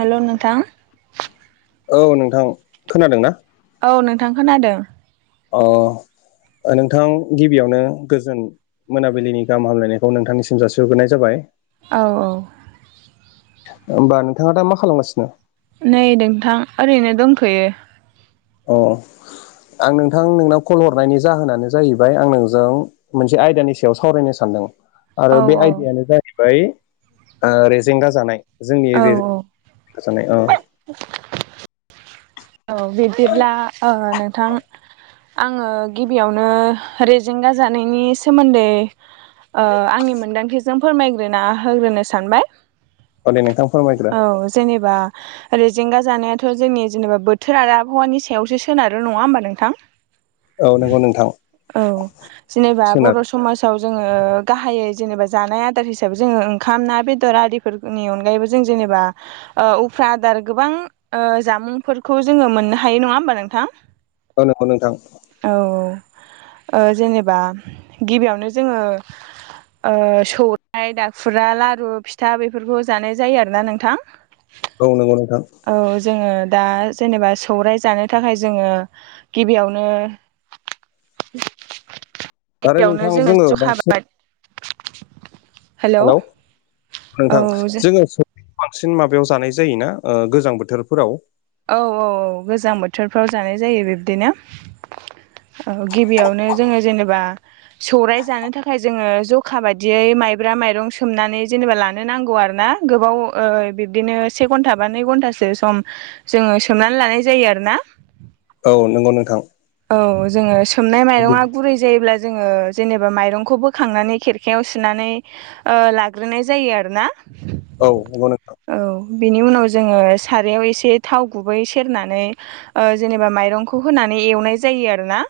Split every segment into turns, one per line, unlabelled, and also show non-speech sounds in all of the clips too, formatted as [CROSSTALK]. हेल' नोंथां?
औ नोंथां खोनादों ना?
औ नोंथां खोनादों।
अ ओ नोंथां गिबियावनो गोजोन मोनाबिलिनि गाहाम हामलायनायखौ नोंथांनिसिम जासिग्रोनाय जाबाय।
औ औ
होमबा नोंथाङा दा मा खालामगासिनो?
नै नोंथां ओरैनो दंखोयो।
अ आं नोंथां नोंनाव कल हरनायनि जाहोनानो जाहैबाय आं नोंजों मोनसे आयदानि सायाव सावरायनो सानदों। आरो
औ
बे आयदायानो जाहैबाय ओ रेजेंगा जानाय जोंनि
औ
रे
औ
गा जानाय ओ
औ बिब्दिब्ला ओ नोंथां आङो गिबियावनो रेजेंगा जानायनि सोमोन्दै ओ आंनि मोन्दांथिजों फोरमायग्रोना होग्रोनो सानबाय।
औ दे नोंथां फोरमायग्रो
औ जेनेबा जेंगा जानायाथ' जोंनि जेनेबा बोथोर आरो आबहावानि सायावसो सोनारो नङा होमबा नोंथां?
औ नंगौ नोंथां
औ जेनेबा
सोनार
बर' स समाजाव जोङो गाहायै जेनेबा जानाय आदार हिसाबै जोङो ओंखाम ना बेदर आरि फोरनि अनगायैबो जों जेनेबा ओ उफ्रा आदार गोबां ओ जामुंफोर खौ जोङो मोननो हायो नङा होमबा नोंथां?
औ नंगौ नोंथां
औ औ ओ जेनेबा गिबियावनो जोङो ओ सौरायाइ दाखुरा लारु फिथा बेफोरखौ जानाय जायो आरोना नोंथां।
औ नंगौ नोंथां
औ जोङो दा जेनेबा सौराइ जानो थाखाय जोङो गिबियावनो
आरो
यावनो
नोंथां
जोङो जखा
बांसिन
बा
हेल' [INAUDIBLE] नोंथां जोङो स बांसिन माबायाव जानाय जायोना ओ गोजां बोथोरफोराव।
औ औ औ गोजां बोथोरफ्राव जानाय जायो बिब्दिनो। औ गिबियावनो जोङो जेनेबा सौराय जानो थाखाय जोङो जखा बायदियै माइब्रा माइरं सोमनानै जेनेबा लानो नांगौ आरो ना। गोबाव बिब्दिनो से घन्टा बा नै घन्टासो सम जोङो सोमनानै लानाय जायो आरो ना।
औ नंगौ नोंथां।
औ जोङो सोमनाय माइरङा गुरै जायोब्ला जोङो जेनेबा माइरंखौ बोखांनानै खेरखायाव सुनानै लाग्रोनाय जायो आरो ना।
औ नंगौ नोंथां।
औ बेनि उनाव जोङो सारायाव एसे थाव गुबै सेरनानै ओ जेनेबा माइरंखौ होनानै एवनाय जायो आरो ना।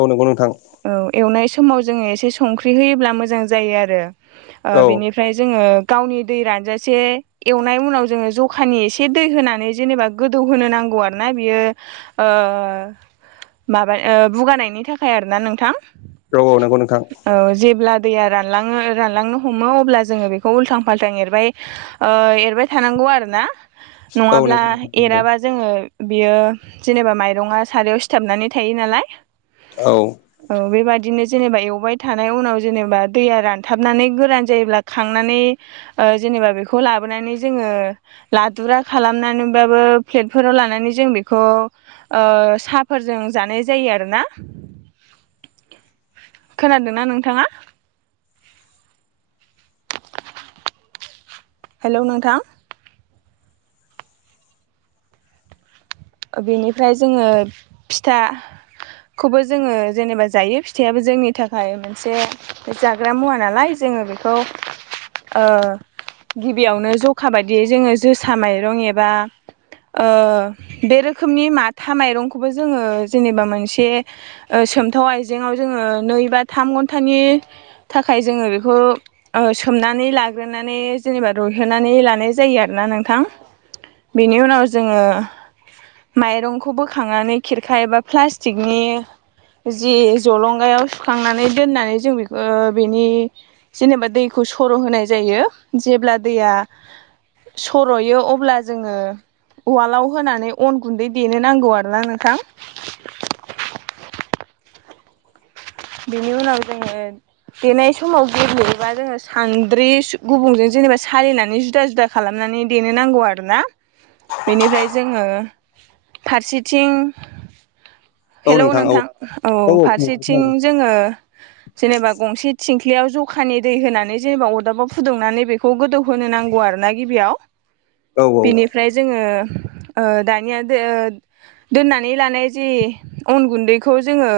औ नंगौ नोंथां।
औ एवनाय समाव जोङो एसे संख्रि होयोब्ला मोजां जायो। ओ
औ
बेनि फ्राय जोङो गावनि दै रानजासे एवनाय उनाव जोङो जखानि एसे दै होनानै जेनेबा गोदौहोनो नांगौ आरो ना बियो ओ माबा ओ बुगानायनि थाखाय आरो ना नोंथां।
औ नंगौ नोंथां
[INAUDIBLE] औ जेब्ला दैया रानलाङो रानलांनो हमो अब्ला जोङो बेखौ उल्थां फाल्थां एरबाय ओ एरबाय थानांगौ आरो ना।
औ
नङाब्ला
नंगौ नोंथां नंगौ
एराबा जोङो बियो जेनेबा माइरङा सारायाव सिथाबनानै थायो नालाय।
औ
औ बेबादिनो जेनेबा एवबाय थानाय उनाव जेनेबा दैया रानथाबनानै गोरान जायोब्ला खांनानै ओ जेनेबा बेखौ लाबोनानै जोंङो लादुरा खालामनानैबाबो प्लेटफोराव लानानै जों बेखौ ओ साहाफोरजों जानाय जायो आरोना। खोनादोंना नोंथाङा हेलौ नोंथां ओ बेनिफ्राय जोंङो फिथा खौबो जोंङो जेनेबा जायो फिथाइयाबो जोंनि थाखाय मोनसे जाग्रा मुवा नालाय जोंङो बे खौ ओ गिबियावनो जखा बायदियै जोंङो जोसा माइरं एबा ओ बे रोखोमनि माथा माइरंखौबो जोंङो जेनेबा मोनसे ओ सोमथाव आइजेंआव जोंङो नै बा थाम घन्टानि थाखाय जोंङो बेखौ औ सोमनानै लाग्रोनानै जेनेबा रुइहोनानै लानाय जायो आरोना नोंथां। बेनि उनाव जोंङो माइरंखौ बोखांनानै खेरखा एबा प्लास्टिकनि जि जलंगायाव सुखांनानै दोननानै जों बेखौ बेनि जेनेबा दैखौ सर होनाय जायो जेब्ला दैया सरयो अब्ला जोंङो उवालाव होनानै अन गुन्दै देनो नांगौ आरोना नोंथां। बेनि उनाव जोंङो देनाय समाव गेब्लेयोबा जोंङो सान्द्रि गुबुंजों जेनेबा सालिनानै जुदा जुदा खालामनानै देनो नांगौ आरोना बेनिफ्राय जोंङो फारसेथिं
औ
हेलौ‌
औ
नोंथां औ फारसेथिं जोंङो जेनेबा गंसे थिंख्लियाव जखानि दै होनानै जेनेबा अरदाबाव फुदुंनानै बे खौ गोदौ होनो नांगौ आरोना गिबियाव
औ औ
बिनि फ्राय जोंङो ओ दानिया दे ओ दोननानै लानाय जि अन गुन्दैखौ जोंङो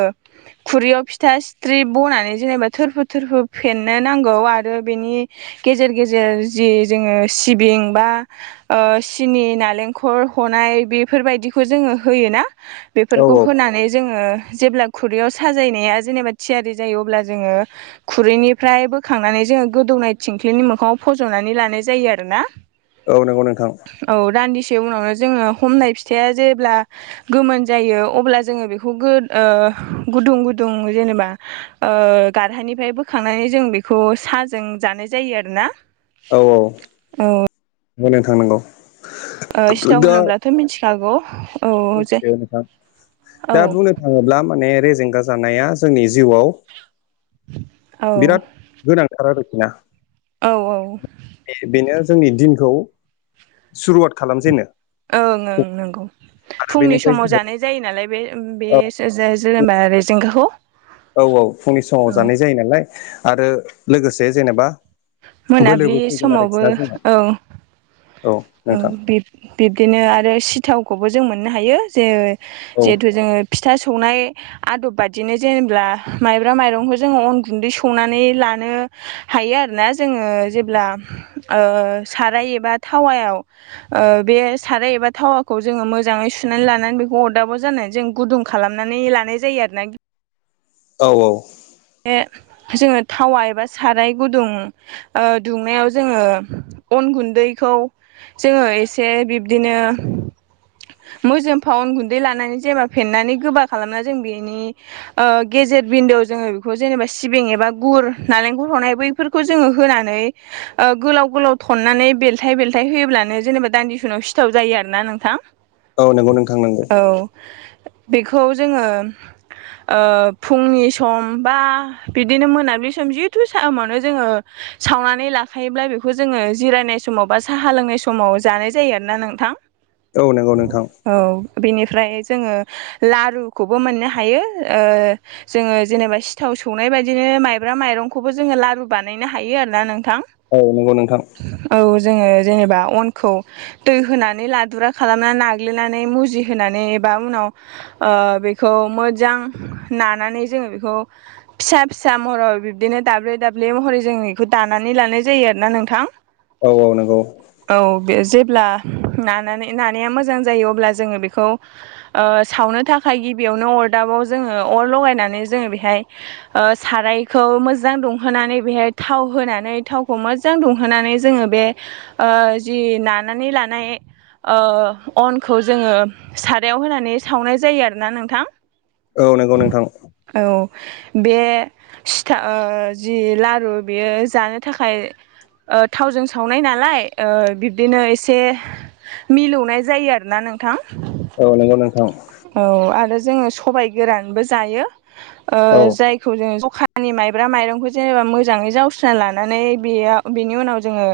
खुरैयाव फि सिथा सिथ्रि बनानै जेनेबा थोरफो थोरफो फेननो नांगौ आरो बेनि गेजेर गेजेर जि जोंङो सिबिं बा ओ सिनि नालेंखल हनाय बेफोरबायदिखौ जोंङो होयोना।
औ
बेफोरखौ होनानै जोंङो जेब्ला खुरैयाव साजायनाया जेनेबा थियारि जायो अब्ला जोंङो खुरैनिफ्राय बोखांनानै जोंङो गोदौनाय थिंख्लिनि मोखाङाव फजनानै लानाय जायो आरोना।
औ नंगौ नोंथां
औ दान्दिसे उनावनो जोंङो हमनाय फिथाया जेब्ला गोमोन जायो अब्ला जोंङो बेखौ गोद ओ गुदुं गुदुं जेनेबा ओ‌ गारहानिफ्राय बोखांनानै जों बेखौ साहाजों जानाय जायो आरोना।
औ औ
औ
नंगौ‌ नोंथां नंगौ
ओ सिथाव
दा
होनोब्लाथ मिथिखागौ औ जे
मिथियो नोंथां
औ
दा बुंनो थाङोब्ला माने रेजेंगा जानाया जोंनि जिउआव बिराद
औ
गोनांथार आरोखिना
औ औ
बेनो जोंनि दिनखौ सुरुवात खालामजेनो
ओं ओं नोंगौ
आरो
फुंनि
बेनिफ्राय
समाव
जोङो
जानाय जायो नालाय बे अम बे
औ
जे-जेनेबा रेजेंगाखौ
औ औ फुंनि समाव
औ
जानाय जायो नालाय आरो लोगोसे जेनेबा
मोनाबिलि
बोलोबो फैगोन
समावबो
आरोखि ना जोंनाव
ओं औ बिब-बिब्दिनो आरो सिथावखौबो जों मोननो हायो जे
औ
जिहेथु जोंङो फिथा सौनाय आदब बादिनो जेनेबा माइब्रा माइरंखौ जोंङो अन गुन्दै सौनानै लानो हायो आरोना जोङो जेब्ला ओ साराय एबा थावायाव ओ बे साराय एबा थावाखौ जोङो मोजाङै सुनानै लानानै बेखौ अरदाबाव जानो जों गुदुं खालामनानै लानाय जायो आरो ना
औ औ
ए जोङो थावा एबा साराय गुदुं ओ दुंनायाव जोङो अन गुन्दैखौ जोङो एसे बिब्दिनो मोजोमफा उन गुन्दै लानानै जेनबा फेन्नानै गोबा खालामना जों बेनि ओ गेजेर बिन्दोआव जोङो खौ जेनेबा सिबिं एबा गुर नालेंखर हनाय बैफोरखौ जोङो होनानै ओ गोलाव गोलाव थननानै बेलथाय बेलथाय होयोब्लानो जेनेबा दान्दिसे उनाव सिथाव जायो आरो ना नोंथां
औ नंगौ नोंथां नोंगौ
औ बेखौ जोङो ओ फुंनि सम बा बिदिनो मोनाबिलि सम जिथु समावनो जोङो सावनानै लाखायोब्ला बेखौ जोङो जिरायनाय समाव बा साहा लोंनाय समाव जानाय जायो आरोना नोंथां
औ नंगौ नोंथां
औ बेनिफ्राय जोङो लारुखौबो मोननो हायो ओ जोङो जेनेबा सि सिथाव सौनाय बायदिनो माइब्रा माइरंखौबो जोङो लारु बानायनो हायो आरोना नोंथां
औ नंगौ नोंथां
औ जोङो जेनेबा अनखौ दै होनानै लादुरा खालामनानै नाग्लिनानै मुजिहोनानै एबा उनाव ओ बेखौ मोजां नानानै जोङो बेखौ
[INAUDIBLE]
फिसा फिसा महर बिब्दिनो दाब्ले दाब्ले महरै जों बेखौ दानानै लानाय जायो आरो ना नोंथां
औ औ नंगौ
औ बे जेब्ला नानानै नानाया मोजां जायो अब्ला जोङो बेखौ ओ सावनो थाखाय गिबियावनो अरदाबाव जोङो अर लगायनानै जोङो बेहाय ओ सारायखौ मोजां दुंहोनानै बेहाय थाव होनानै थावखौ मोजां जां दुंहोनानै जोङो बे जि नानानै लानाय ओ अनखौ जोङो सारायाव होनानै सावनाय जायो आरोना नोंथां
औ नंगौ नोंथां
औ बे सिथा ओ जि लारु बेयो जानो थाखाय ओ थावजों सावनाय नालाय बिब्दिनो एसे मिलौनाय जायो आरोना नोंथां
औ नंगौ नोंथां
औ आरो जोङो सबाय गोरानबो जायो ओ
औ
जायखौ जोङो जखा नि माइब्रा माइरंखौ जेनेबा मोजाङै जावस्रोना लानानै बेयाव बेनि उनाव जोङो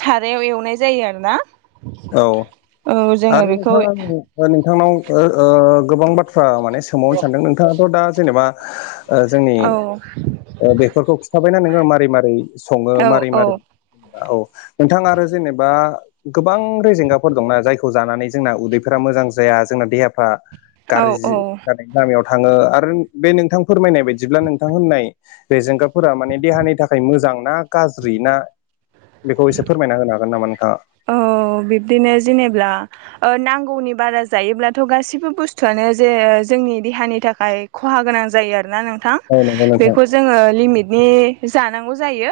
सारायाव एवनाय जायो आरोना औ जोङो बेखौ
ओ नोंथांनाव गोबां बाथ्रा माने सोंबावनो सानदों नोंथाङाथ' दा जेनेबा जोंनि
औ
बेफोरखौ खिथाबायना नोङो मारै मारै सङो
औ
मारै
औ
मारै जेनेबा औ नोंथां आरो जेनेबा गोबां रेजेंगाफोर दंना जायखौ जानानै जोंना उदैफोरा मोजां जाया जोंना देहाफ्रा
औ
गाज्रि
औ
जानाय लामायाव थाङो आरो बे नोंथां फोरमायनाय बायदिब्ला नोंथां होननाय बे जेंगाफोरा माने देहानि थाखाय मोजांना? गाज्रि ना बेखौ एसे फोरमायना होनो हागोन नामा नोंथाङा?
औ बिब्दिनो जेनेब्ला ओ नांगौनि बारा जायोब्लाथ' गासिबो बुस्थुआनो जे जोंनि देहानि थाखाय खहा गोनां जायो आरोना नों थां
औ नंगौ नोंथां
बेखौ जोङो लिमिटनि जानांगौ जायो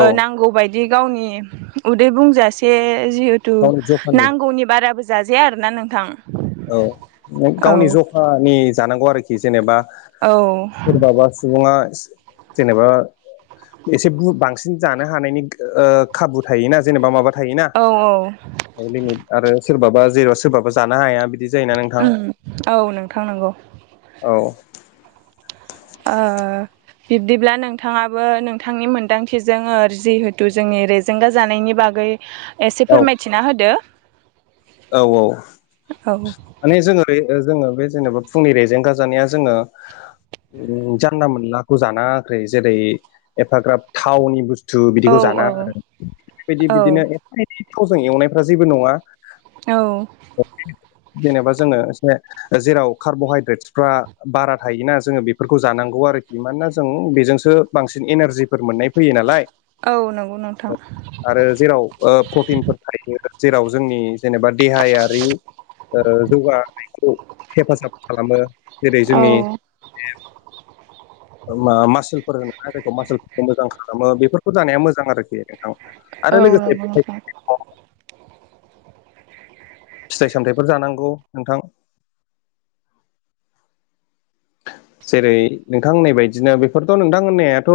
औ
नांगौ बाय दि गावनि उदै बुंजासे जिहेथु
गावनि जखानि
नांगौनि बारा जाजाया आरोना नोंथां।
औ
औ
गावनि जखानि जानांगौ आरोखि जेनेबा
औ
सोरबाबा सुबुङा जेनेबा एसे बांसिन जानो हानायनि ओ खाबु थायोना जेनेबा माबा थायोना
औ
औ लिमित आरो सोरबाबा जेराव सोरबाबा जानो हाया बिदि जायोना नोंथां
उम औ नोंथां नंगौ
औ।
ओ बिब्दिब्ला नोंथाङाबो नोंथांनि मोन्दांथिजों जिहेथु जोंनि रेजे जेंगा जानायनि बागै एसे
औ
फोरमायथिना होदो।
औ औ।
औ।
माने जोङो जोङो बे जेनेबा फुंनि रेजेंगा जानाया जोङो जानला मोनलाखौ जानाङाखै जेरै एफाग्राब थावनि बुस थु
औ
बिदिखौ
औ
जानाङा आरो बेबायदि
औ
बिदिनो एफा एनै थावजों एवनायफ्रा जेबो नङा।
औ।
जेनेबा जोङो एसे जेराव कार्बहायद्रेट्सफ्रा बारा थायोना जोङो बेफोरखौ जानांगौ आरोखि मानोना जों बेजोंसो बांसिन एनारजिफोर मोननाय फैयो नालाय
औ नंगौ नोंथां।
आरो जेराव ओ प्रटिनफोर थायो जेराव जोंनि जेनेबा देहायारि ओ जौगानायखौ हेफाजाब खालामो जेरै
औ
जोंनि बे मा मासोलफोर होनोना जायखौ मासोलफोरखौ मोजां खालामो बेफोरखौ जानाया मोजां आरोखि नोंथां। आरो
औ
लोगोसे
नंगौ नोथां।
फिथाइ फिथाइ सामथाइफोर जानांगौ नोंथां। जेरै नोंथां होननाय बायदिनो बेफोरथ' नोंथां होननायाथ'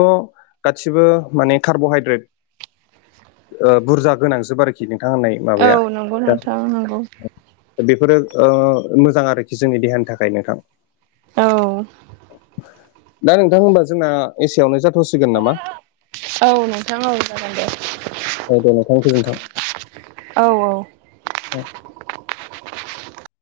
गासिबो माने कार्बहाइद्रेट ओ बुरजा गोनांजोब आरोखि नोंथां होननाय
औ
माबाया
नंगौ
दा
नोंथां नंगौ।
बेफोरो ओ मोजां आरोखि जोंनि देहानि थाखाय नोंथां।
औ।
दा नोंथां होनबा जोंना एसेयावनो जाथ'सिगोन नामा?
औ नोंथां औ जागोन दे।
औ दे नोंथां गोजोन्थों।
औ औ।
[INAUDIBLE]